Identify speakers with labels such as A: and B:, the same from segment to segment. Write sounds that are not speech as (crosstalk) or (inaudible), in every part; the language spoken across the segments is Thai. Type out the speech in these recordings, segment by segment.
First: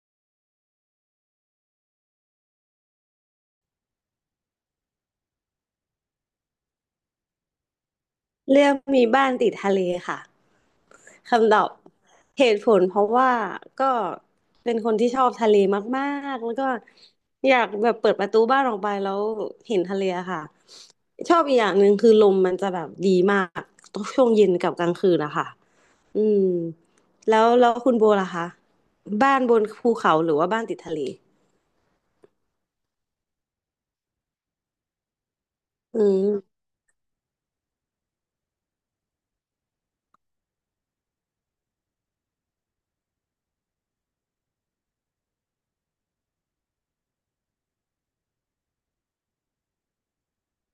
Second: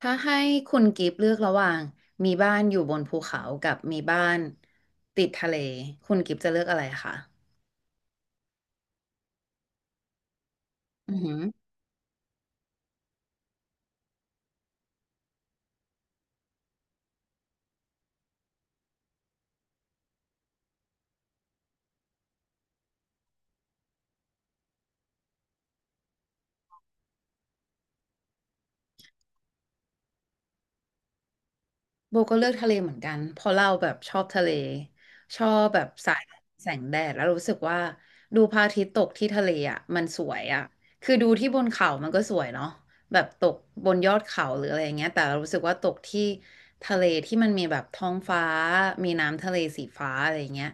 A: ถ้าให้คุณกิฟต์เลือกระหว่างมีบ้านอยู่บนภูเขากับมีบ้านติดทะเลคุณกิฟต์จะเลือกอะไรคะ
B: เรื่องมีบ้านติดทะเลค่ะ
A: อือหือ
B: คำตอบเหตุผลเพราะว่าก็เป็นคนที่ชอบทะเลมากๆแล้วก็อยากแบบเปิดประตูบ้านออกไปแล้วเห็นทะเลอะค่ะชอบอีกอย่างหนึ่งคือลมมันจะแบบดีมากช่วงเย็นกับกลางคืนนะคะอืมแล้วคุณโบล่ะคะบ้านบนภูเขาหรือว่าบ้านติดทะเล
A: โบก็เลือกทะเลเหมือนกันเพราะเราแบบชอบทะเลชอบแบบ
B: อื
A: สาย
B: ม
A: แสงแดดแล้วรู้สึกว่าดูพระอาทิตย์ตกที่ทะเลอ่ะมันสวยอ่ะคือดูที่บนเขามันก็สวยเนาะแบบตกบนยอดเขาหรืออะไรอย่างเงี้ยแต่เรารู้สึกว่าตกที่ทะเลที่มันมีแบบท้องฟ้ามีน้ำทะเลสีฟ้าอะไรอย่างเงี้ย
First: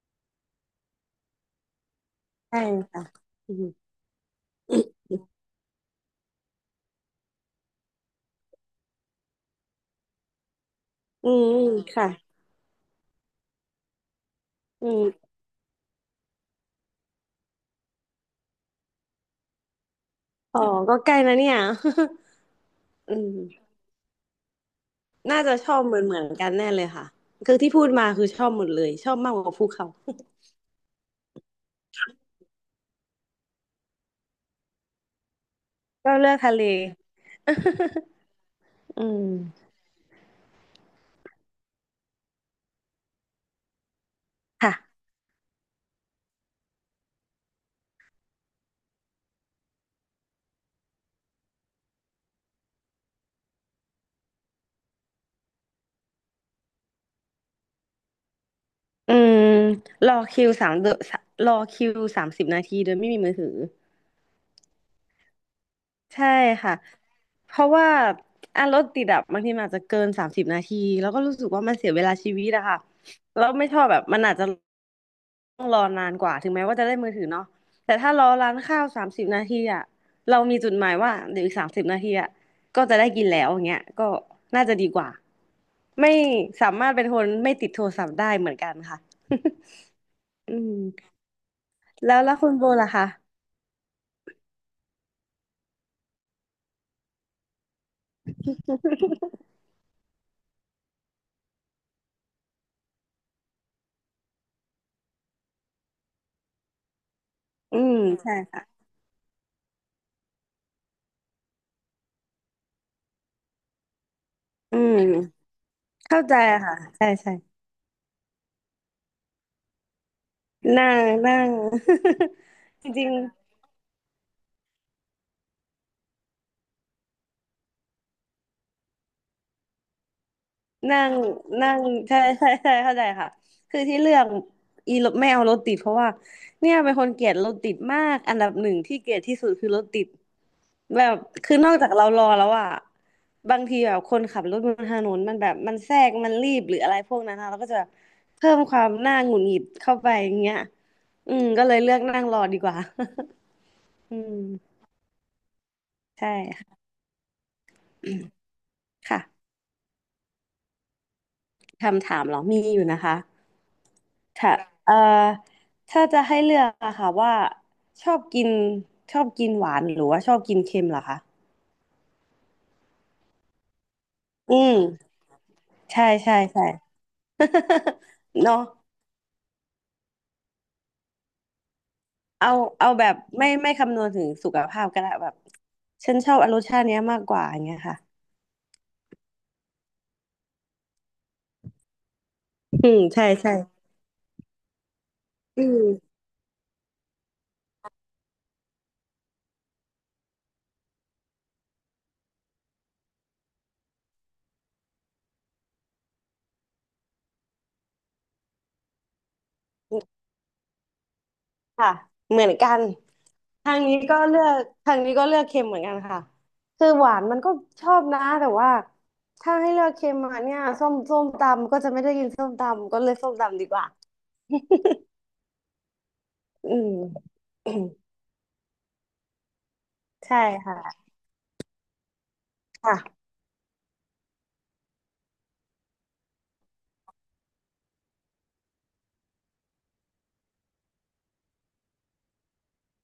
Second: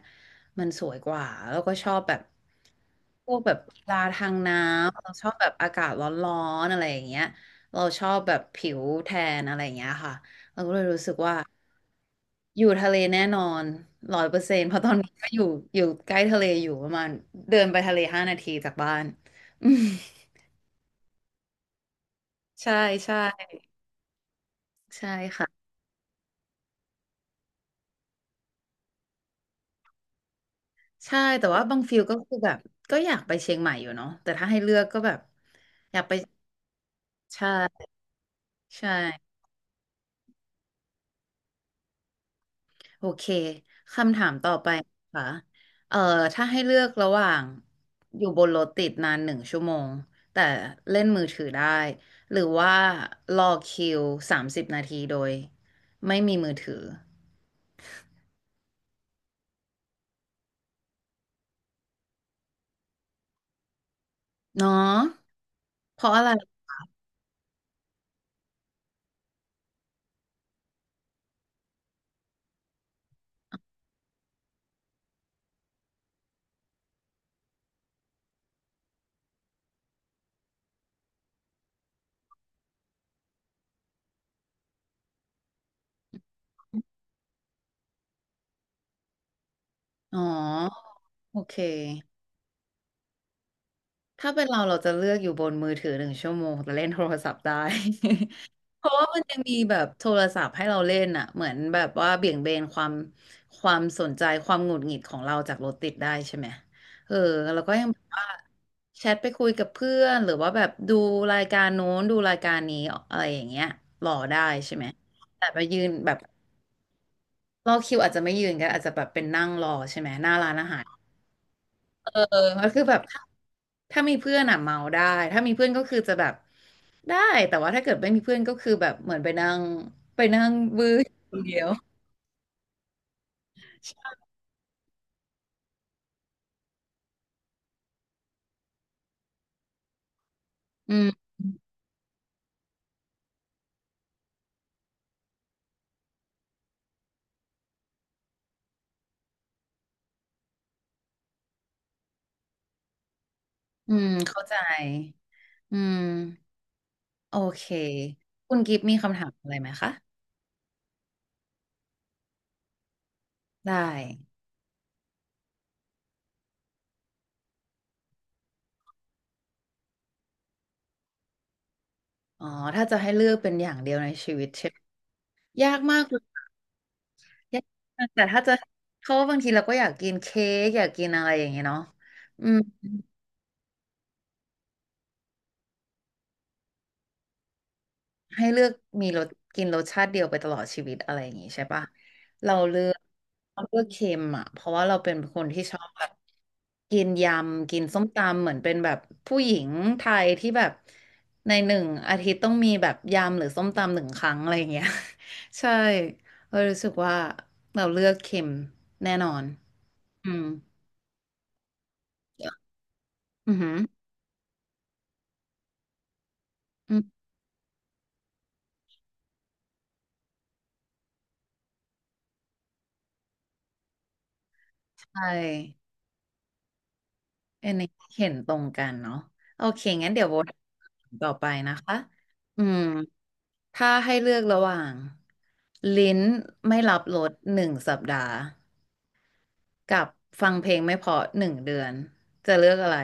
A: มันสวยกว่าแล้วก็ชอบแบบ
B: ใช่ค่ะ
A: พวกแบ
B: อื
A: บกี
B: ม
A: ฬาทางน้ำเราชอบแบบอากาศร้อนๆอะไรอย่างเงี้ยเราชอบแบบผิวแทนอะไรอย่างเงี้ยค่ะ
B: อืมค่ะ
A: อยู่ทะเลแน่นอน100%เพราะต
B: อื
A: อนนี้ก็
B: ม
A: อยู่อยู่ใกล้ทะเลอยู่ประมาณเดินไปทะเล5 นาทีจากบ้าน (laughs) อืม
B: อ๋อก็ใกล้นะเนี่ย
A: ใช่
B: (laughs) อื
A: ใช่
B: ม
A: ใช่
B: น่าจะ
A: ค่ะ
B: ชอบเหมือนกันแน่เลยค่ะคือที่พูดมาคือชอบหมดเลยชอบมากกว่าภูเขา
A: ใช่แต่ว่าบางฟิลก็คือแบบก็อยากไปเชียงใหม่อยู่เนาะแต่ถ้าให้เลือกก็แบบอยากไป
B: ก็เลือกทะเล
A: ใช่ใช่
B: (laughs) อืม
A: โอเค คำถามต่อไป
B: ค่ะ
A: ค่ะ เอ่อถ้าให้เลือกระหว่างอยู่บนรถติดนานหนึ่งชั่วโมงแต่เล่นมือถือได้ หรือว่ารอคิว30 นาทีโดยไม่มีมือถือ
B: อืมรอคิวสามเดอนรอคิวสามสิบนาทีโดยไม่มีมือถือ
A: เนาะเพราะอะ
B: ใช่
A: ไร
B: ค่ะเพราะว่าอ่ะรถติดอะบางทีมันอาจจะเกินสามสิบนาทีแล้วก็รู้สึกว่ามันเสียเวลาชีวิตอะค่ะแล้วไม่ชอบแบบมันอาจจะ ต้องรอนานกว่าถึงแม้ว่าจะได้มือถือเนาะแต่ถ้ารอร้านข้าวสามสิบนาทีอะเรามีจุดหมายว่าเดี๋ยวอีกสามสิบนาทีอะก็จะได้กินแล้วอย่างเงี้ยก็น่าจะดีกว่าไม่สามารถเป็นคนไม่ติดโทรศัพท์ได้เหมือนกันค่ะ
A: อ๋อ
B: (laughs) อืม
A: โอเค
B: แล้วคุณโบล่ะคะ
A: ถ้าเป็นเราเราจะเลือกอยู่บนมือถือหนึ่งชั่วโมงแต่เล่นโทรศัพท์ได้ (laughs) เพราะว่ามันยังมีแบบโทรศัพท์ให้เราเล่นอ่ะเหมือนแบบว่าเบี่ยงเบนความสนใจความหงุดหงิดของเราจากรถติดได้ใช่ไหมเออแล้วก็
B: อื
A: ยัง
B: ม
A: แบบว่า
B: ใช่ค่ะ
A: แชทไปคุยกับเพื่อนหรือว่าแบบดูรายการโน้นดูรายการนี้อะไรอย่างเงี้ยรอได้ใช่
B: อื
A: ไหม
B: ม
A: แต่ไปยืนแบบ
B: เข้าใจค่ะใช่ใช่
A: รอคิวอาจจะไม่ยืนก็อาจจะแบบเป็นนั่งรอใช่ไหมหน้าร้านอาหาร
B: นั่งนั่ง
A: เออมันคือ
B: (laughs) จ
A: แบบ
B: ริง
A: ถ้าถ้ามีเพื่อนอ่ะเมาได้ถ้ามีเพื่อนก็คือจะแบบได้แต่ว่าถ้าเกิดไม่มีเพื่อนก็คือแบบเหมือนไปนั่งวื้อ
B: นั่ง
A: คนเดียว
B: นั่งใช่ใช่ใช่เข้าใจค่ะคือที่เลือกอีรถไม่เอารถติดเพราะว่าเนี่ยเป็นคนเกลียดรถติดมากอันดับหนึ่งที่เกลียดที่สุดคือรถติด
A: อื
B: แบ
A: ม
B: บคือนอกจากเรารอแล้วอะบางทีแบบคนขับรถบนถนนมันแบบมันแทรกมันรีบหรืออะไรพวกนั้นนะเราก็จะแบบเพิ่มความน่าหงุดหงิดเข้าไปอย่างเงี้ยอืมก็เลยเลือกนั่งรอดีกว่า
A: อืม
B: (laughs) อื
A: เข้า
B: ม
A: ใจอืม
B: ใช่
A: โอเคคุณกิฟต์มีคำถาม
B: ค่ะ
A: อะไรไหมคะ
B: คำถามเหรอมีอยู่นะคะ
A: ได้
B: ถ้าเอ่อถ้าจะให้เลือกอะค่ะว่าชอบกินชอบกินหวานหรือว่าชอบกินเค็มเหรอคะ
A: อ๋อถ้าจะให้เลือกเป็นอย่างเดียวในชีวิต
B: อื
A: ใช่ไหม
B: ม
A: ยากมา
B: ใช่
A: กเลย
B: ใช่ใช่
A: ยาก
B: (laughs)
A: มากแต่ถ้าจะ
B: เนาะ
A: เพราะว่าบางทีเราก็อยากกินเค้กอยากกินอะไรอย่างเงี้ยเนาะอื
B: เอา
A: ม
B: เอาแบบไม่คำนวณถึงสุขภาพก็ได้แบบฉันชอบรสชาติเนี้ยมากกว่าอย่างเงี้ยค่ะ
A: ให้เลือกมีรสกินรสชาติเดียวไปตลอดชีวิตอะไรอย่างงี้ใช่ปะเราเลื
B: อื
A: อก
B: มใช่ใช่
A: เราเลือกเค็มอ่ะเพราะว่าเราเป็นคน
B: อื
A: ที่ชอบแบบ
B: ม
A: กินยำกินส้มตำเหมือนเป็นแบบผู้หญิงไทยที่แบบใน1 อาทิตย์ต้องมีแบบยำหรือส้มตำ1 ครั้งอะไรอย่างเงี้ย (laughs) ใช่เรารู้สึกว่าเราเลือกเค็มแน่นอนอืม
B: ค่ะเหมือนกัน
A: อือหื
B: ทา
A: อ
B: งนี้ก็เลือกทางนี้ก็เลือกเค็มเหมือนกันค่ะคือ
A: อืม
B: หวานมันก็ชอบนะแต่ว่าถ้าให้เลือกเค็มมาเนี่ยส้มตำก็จะไม่ได้กินส้มตำก็เลยส้มตำดีกว่า
A: ใช่
B: อืม
A: อันนี้
B: (coughs)
A: เห็นตรงกันเนาะโอเคงั้นเดี๋ยวโบ
B: ใช่
A: ท
B: ค่ะ
A: ต่อไปนะคะอืม
B: ค่ะ
A: ถ้าให้เลือกระหว่างลิ้นไม่รับรสหนึ่งสัปดาห์กับฟังเพลงไม่เพราะหนึ่งเดือนจะเลือกอะไร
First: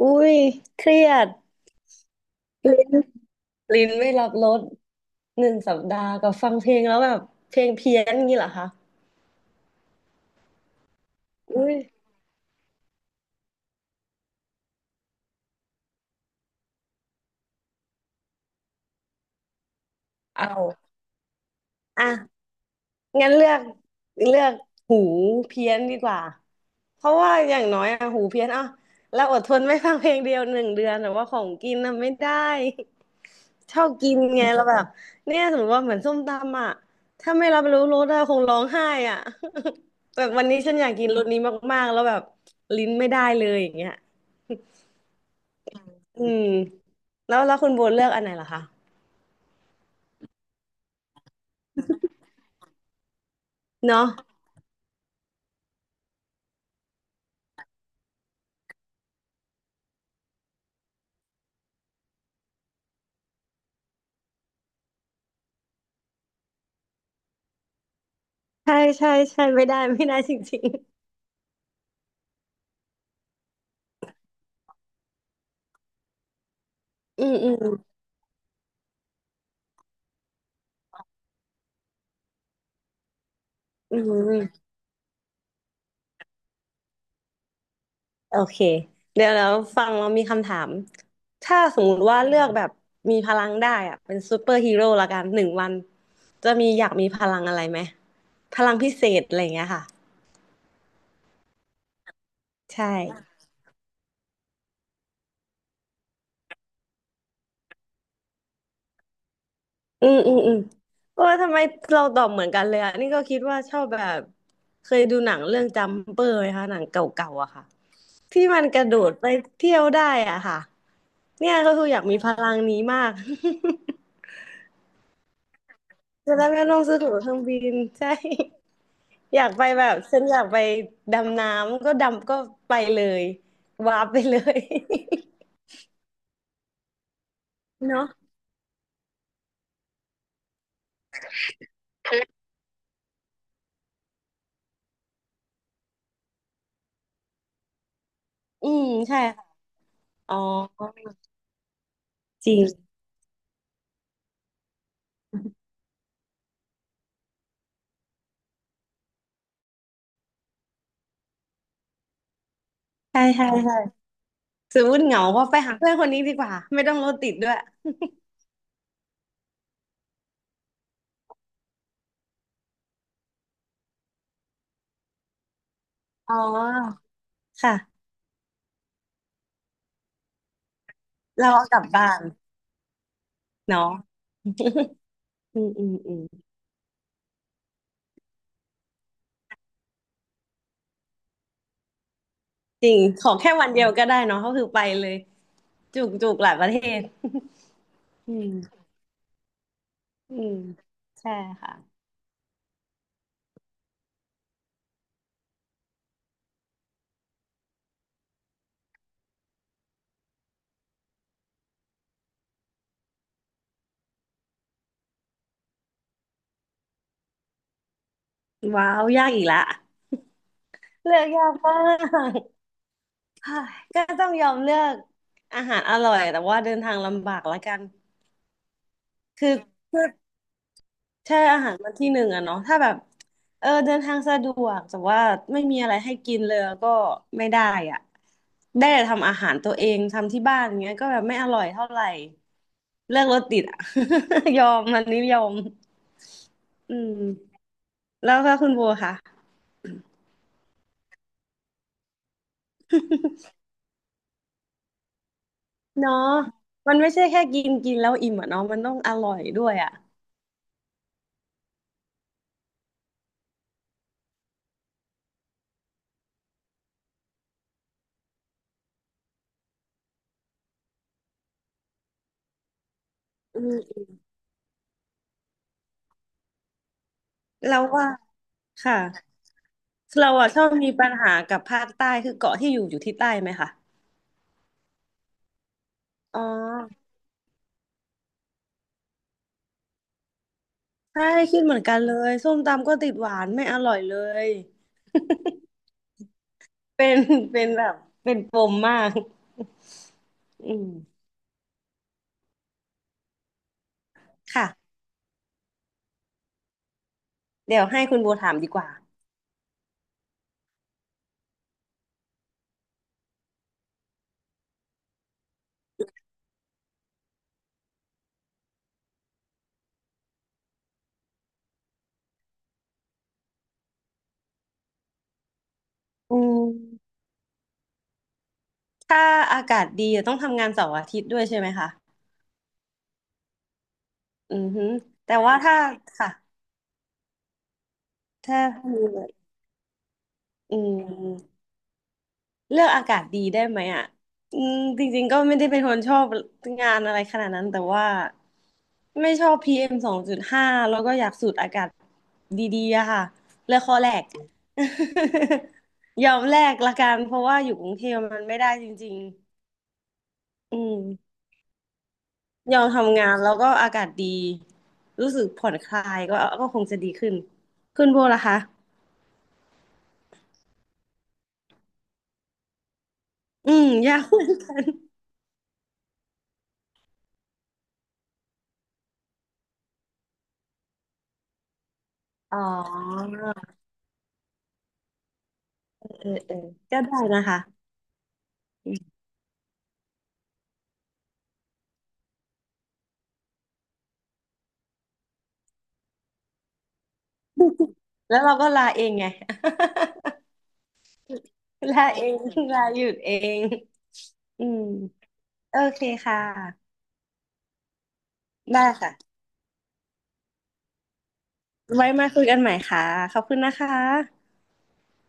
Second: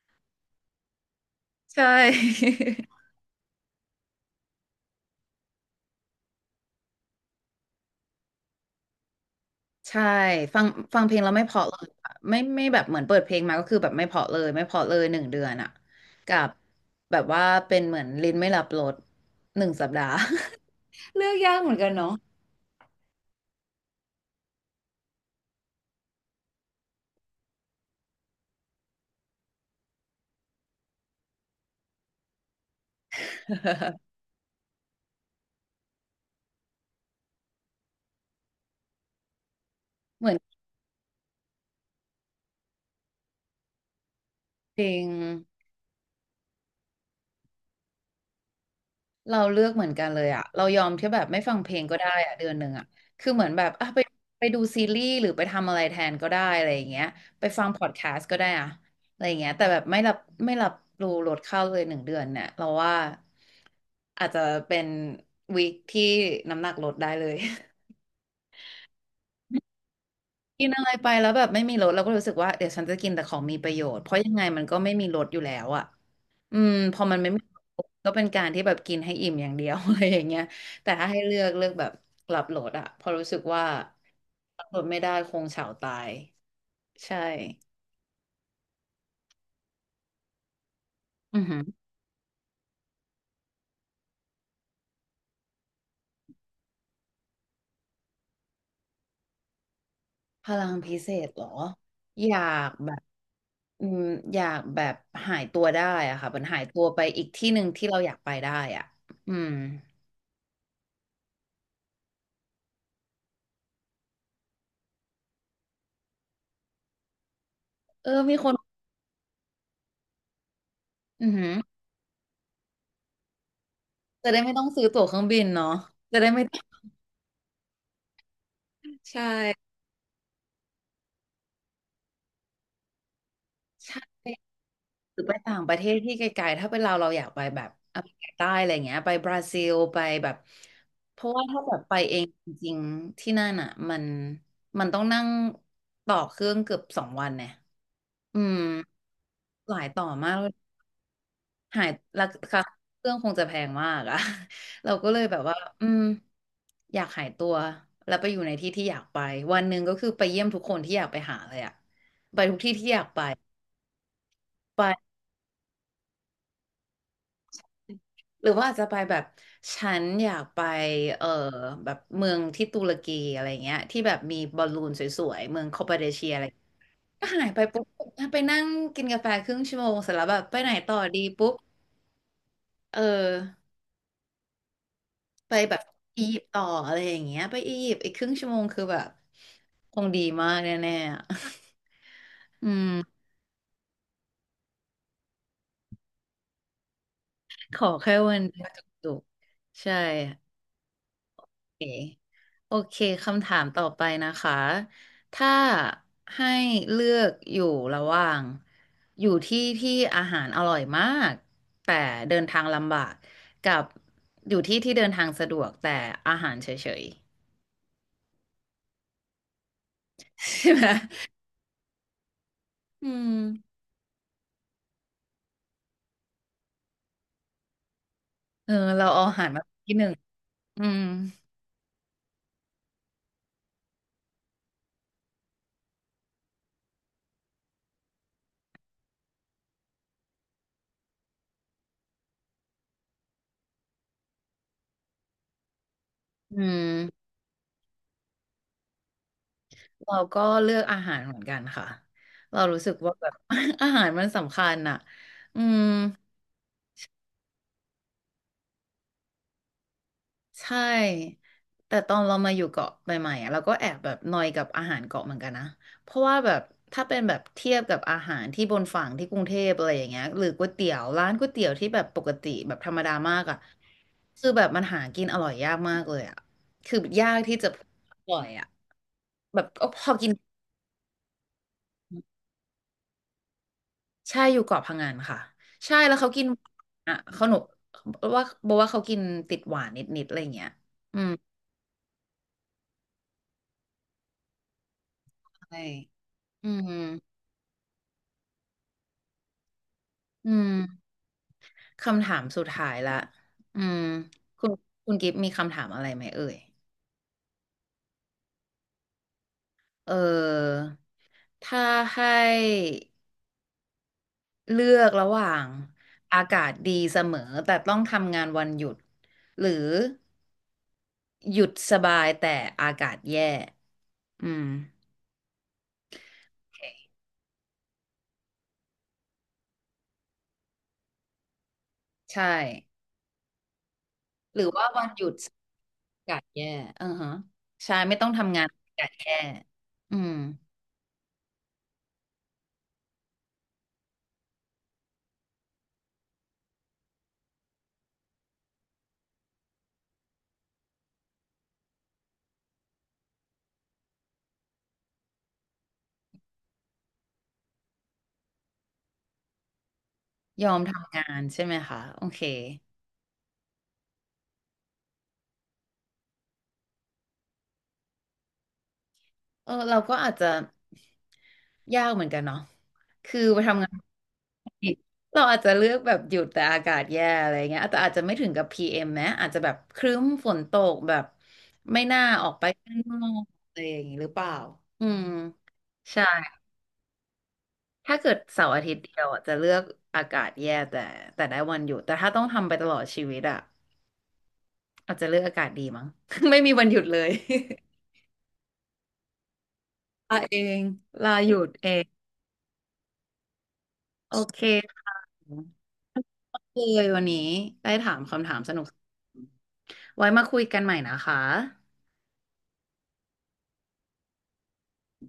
B: อุ้ยเครียด
A: ใช่
B: ลิ้นลิ้นไม่รับรส1 สัปดาห์กับฟังเพลงแล้วแบบเพลงเพี้ยนอย่างนี้เหรอคะ
A: (laughs) ใช่ฟังฟังเพลงแล้วไม่เพราะ
B: อุ้
A: เล
B: ย
A: ยอะไม่แบบเหมือนเปิดเพลงมาก็คือแบบไม่เพราะเลยไม่เพราะเลยหนึ่งเดือนอะกับแบบว่าเป็นเหมือนลิ้นไม่รับรสหนึ่งสัปดาห์
B: เอา
A: (laughs) เลือกยากเหมือนกัน
B: อ่ะ
A: เนาะ
B: งั้นเลือกหูเพี้ยนดีกว่าเพราะว่าอย่างน้อยอะหูเพี้ยนอ่ะเราอดทนไม่ฟังเพลงเดียว1 เดือนแต่ว่าของกินน่ะไม่ได้ชอบกินไงเราแบบเนี่ยสมมติว่าเหมือนส้มตำอ่ะถ้าไม่รับรู้รสอะคงร้องไห้อ่ะ (laughs) แบ
A: เห
B: บ
A: มือน
B: วันนี้ฉันอยากกินรสนี้มากๆแล้วแบบลิ้นไม่ได้เลยอย่างเงี้ย
A: เพลง
B: อืมแล้วคุณโบเลือกอันไหนล่ะคะ
A: เราเลือกเหมือนกันเลยอะเรายอมที่แบบไม่ฟังเพลงก็ได้อะ1 เดือนอะคือเหมือนแบบอ่ะไป
B: เนาะ
A: ไปดูซีรีส์หรือไปทำอะไรแทนก็ได้อะไรอย่างเงี้ยไปฟังพอดแคสต์ก็ได้อะอะไรอย่างเงี้ยแต่แบบไม่รับรู้ลดข้าวเลยหนึ่งเดือนเนี่ยเราว่าอาจจะเป็นวีคที่น้ำหนักลดได้เลย
B: ใช่ใช่ใช่ไม่ได้ไม่ได้จ
A: (laughs)
B: ริ
A: กิ
B: ง
A: นอะไรไปแล้วแบบไม่มีลดเราก็รู้สึกว่าเดี๋ยวฉันจะกินแต่ของมีประโยชน์เพราะยังไงมันก็ไม่มีลดอยู่แล้วอะ อืมพอมัน
B: ๆอื
A: ไม่
B: ม
A: มี
B: อืม
A: ก็เป็นการที่แบบกินให้อิ่มอย่างเดียว (laughs) อะไรอย่างเงี้ยแต่ถ้าให้เลือกเลือกแบบหลับโหลดอะเพอราะรู้สึกว่า
B: อื
A: หลั
B: ม
A: บโหลดไม่ได้คงเฉาตายใช่
B: โอเคเดี๋ยวแล้วฟังเรามีคำถาม
A: อือหื
B: ถ้า
A: อ
B: สมมุติว่าเลือกแบบมีพลังได้อะเป็นซูเปอร์ฮีโร่ละกัน1 วันจะมีอยากมีพลังอะไรไหมพลังพิเศษอะไรอย่างเงี้ยค่ะ
A: พลังพิเศษเหรออยากแบ
B: ใช่
A: บอืมอยากแบบหายตัวได้อะค่ะมันหายตัวไปอีกที่หนึ่งที่เราอยากไปได้อะอืม
B: อืมอืมอืมโอ้ยทำไมเราตอบเหมือนกันเลยอะนี่ก็คิดว่าชอบแบบเคยดูหนังเรื่องจัมเปอร์ไหมคะหนังเก่าๆอะค่ะ
A: เออมี
B: ที่
A: คน
B: มันกระโดดไปเที่ยวได้อะค่ะ
A: อือหื
B: เนี่
A: อ
B: ยก็คืออยากมีพลังนี้มาก
A: จะได้ไม่ต้องซื้อตั๋วเครื่องบินเนาะจะ
B: (laughs)
A: ได้
B: จะ
A: ไม่
B: ได้
A: ต้
B: ไม่
A: อ
B: ต้อ
A: ง
B: งซื้อตั๋วเครื่องบินใช่
A: ใช่
B: อยากไปแบบฉันอยากไปดำน้ำก็ดำก็ไปเลยวา
A: ใช่
B: ร์ปไปเลย
A: หรือไปต่างประเทศที่ไกลๆถ้าเป็นเราเราอยากไปแบบ
B: (laughs)
A: อ
B: เนาะ
A: เมริกาใต้อะไรเงี้ยไปบราซิลไปแบบเพราะว่าถ้าแบบไปเองจริงๆที่นั่นอ่ะมันต้องนั่งต่อเครื่องเกือบสองวันเนี่ยอืม
B: อืมใช่ค่ะ
A: หลายต่อมา
B: อ๋อ
A: กหายรา
B: จริง
A: คาเครื่องคงจะแพงมากอะ (laughs) เราก็เลยแบบว่าอยากหายตัวแล้วไปอยู่ในที่ที่อยากไปวันหนึ่งก็คือไปเยี่ยมทุกคนที่อยากไปหาเลยอะไปทุกที่ที่อยากไป
B: ใช่ใช่ใช่สมมติเห
A: ไป
B: งาก็ไปหาเพื่อนคนนี้ดีกว่าไม่ต้องรถติดด้วย
A: หรือว่าอาจจะไปแบบฉันอยากไปเออแบบเมืองที่ตุรกีอะไรเงี้ยที่แบบมีบอลลูนสวยๆเมืองคอปาเดเชีย
B: อ๋
A: อะไร
B: อ
A: ก็หายไปปุ๊บ
B: ค่ะ
A: ไปนั่งกินกาแฟครึ่งชั่วโมงเสร็จแล้วแบบไปไหนต่อดี
B: เรา
A: ปุ๊บ
B: เอากลับบ้าน
A: เออ
B: เนาะ
A: ไป
B: อืม
A: แบบ
B: อืมอื
A: อี
B: ม
A: ยิปต์ต่ออะไรอย่างเงี้ยไปอียิปต์อีกครึ่งชั่วโมงคือแบบคงดีมากแน่ๆอะ (laughs) อื
B: จ
A: ม
B: ริงขอแค่วันเดียวก็ได้เนาะก็คือไปเลยจุกจุกหลายประเทศ
A: ขอแค่วั
B: อื
A: นเดียวจ
B: ม
A: ุกๆใช่
B: อืมใช่
A: เค
B: ค่ะ
A: โอเคคำถามต่อไปนะคะถ้าให้เลือกอยู่ระหว่างอยู่ที่ที่อาหารอร่อยมากแต่เดินทางลำบากกับอยู่ที่ที่เดินทางสะดวกแต่อาหารเฉย
B: ว้าวยากอีกละ
A: ๆใช่ไหม
B: เลือกยากมาก
A: อืม
B: เฮ้ยก็ต้องยอมเลือกอาหารอร่อยแต่ว่าเดินทางลำบากละกัน
A: เออเราเอาอาหา
B: คื
A: ร
B: อ
A: มาที่
B: คื
A: ห
B: อ
A: นึ่งอืม
B: ใช่อาหารมาที่หนึ่งอะเนาะถ้าแบบเออเดินทางสะดวกแต่ว่าไม่มีอะไรให้กินเลยก็ไม่ได้อ่ะได้แต่ทำอาหารตัวเองทำที่บ้านอย่างเงี้ยก็แบบไม่อร่อยเท่าไหร่เลิกรถติดอะ (laughs) ยอมมันนี้ยอม
A: อื
B: อืม
A: ม
B: แล้วก็คุณโบค่ะ
A: เราก็เลือกอาหารเหมือนกันค่ะเรารู้สึกว่าแบบ (laughs) อาหารมันสำคัญอ่ะอืม
B: เนาะมันไม่ใช่แค่กินกินแล้วอิ่มอะเนาะมันต้องอร่อยด้วยอะ
A: ใช่ แต่ตอนเรามาอยู่เกาะใหม่ๆอะเราก็แอบแบบนอยกับอาหารเกาะเหมือนกันนะเพราะว่าแบบถ้าเป็นแบบเทียบกับอาหารที่บนฝั่งที่กรุงเทพอะไรอย่างเงี้ยหรือก๋วยเตี๋ยวร้านก๋วยเตี๋ยวที่แบบปกติแบบธรรมดามากอ่ะ
B: อืม
A: คือแบบมันหากินอร่อยยากมากเลยอ่ะคือยากที่จะ
B: เราว่า
A: อร่อยอ่ะ
B: ค่ะ
A: แบบก็พอกิน
B: เราอะชอบมีปัญหากับภาคใต้คือเกาะที่อยู่ที่ใต้ไหมคะ
A: ใช่อยู่เกาะพังงานค่ะใช่แล้วเขา
B: อ๋อ
A: กินอ่ะเขาหนุว่าบอกว่าเขากินติดหวานนิดๆอะไรอย่างเงี้ยอื
B: ใช่
A: ม
B: คิดเหมือนกันเลยส้มตำก็ติดหวานไม่อร่อยเลย
A: ใช่อืม
B: เป็น (laughs) เป็นแบบเป็นปมมาก
A: อื
B: อืม
A: ม คำถามสุดท้ายละอืมคุณ
B: ค่ะ
A: คุณกิฟต์มีคำถามอะไรไหมเอ่ย
B: เดี๋ยวให้คุณโบถามดีกว่า
A: เออถ้าให้เลือกระหว่างอากาศดีเสมอแต่ต้องทำงานวันหยุดหรือหยุดสบายแต่อากาศแย่อืม
B: อืมถ้าอากาศดีอะต้องทำงานเสาร์อาทิตย์ด้วยใช่ไหมคะ
A: ใช่
B: อื
A: หรือ
B: อฮึ
A: ว่าวันหยุ
B: แต่
A: ด
B: ว่าถ้า
A: อา
B: ค่ะ
A: กาศแย่อือฮะใช่ไม่ต้องทำ
B: ถ้า
A: งานอา
B: มี
A: กาศแย่อืม
B: อืม เลือกอากาศดีได้ไหมอ่ะอืมจริงๆก็ไม่ได้เป็นคนชอบงานอะไรขนาดนั้นแต่ว่าไม่ชอบPM2.5แล้วก็อยากสูดอากาศดีๆอะค่ะเลือกข้วคอแรก (laughs) ยอมแลกละกันเพราะว่าอยู่กรุงเทพมันไม่ได้จริง
A: ยอ
B: ๆอื
A: ม
B: ม
A: ทำงานใช่ไหมคะโอเค
B: ยอมทำงานแล้วก็อากาศดีรู้สึกผ่อนคลายก็คงจะดีขึ้นโบล่ะคะ
A: เออเราก็อาจจะยากเหมือนกันเนาะคือไป
B: อื
A: ทำ
B: ม
A: งาน
B: ยา
A: ป
B: ก
A: กติเราอาจจะเลือกแบบหยุดแต่อากาศแย่อะไรเงี้ยแต่อาจจะไม่ถึงกับPMนะอาจจะแบบครึ้มฝนตกแบบไม่น่าออก
B: อ๋อ
A: ไปข้างนอกอะไรอย่างนี้หรือเปล่าอืม
B: เอ
A: ใช่
B: อเออก็ได้นะคะ
A: ถ้าเกิดเสาร์อาทิตย์เดียวอะจะเลือกอากาศแย่แต่แต่ได้วันหยุดแต่ถ้าต้องทำไปตลอดชีวิตอ่ะอาจจะเลือกอากาศดีมั้ง (laughs) ไม่มีวันหยุดเลย
B: แล้วเราก็ลาเองไง
A: (laughs) ลาเองลาหยุดเอ
B: (laughs) ลา
A: ง
B: เองลาหยุดเอง
A: โอเค
B: อืมโอเคค่ะ
A: เลยวันนี้ได้ถามคำถามสนุ
B: ได้
A: ก
B: ค่ะ
A: ไว้มาคุยกันใหม่นะคะ
B: ไว้มาคุยกันใหม่ค่ะ ขอบคุณนะคะ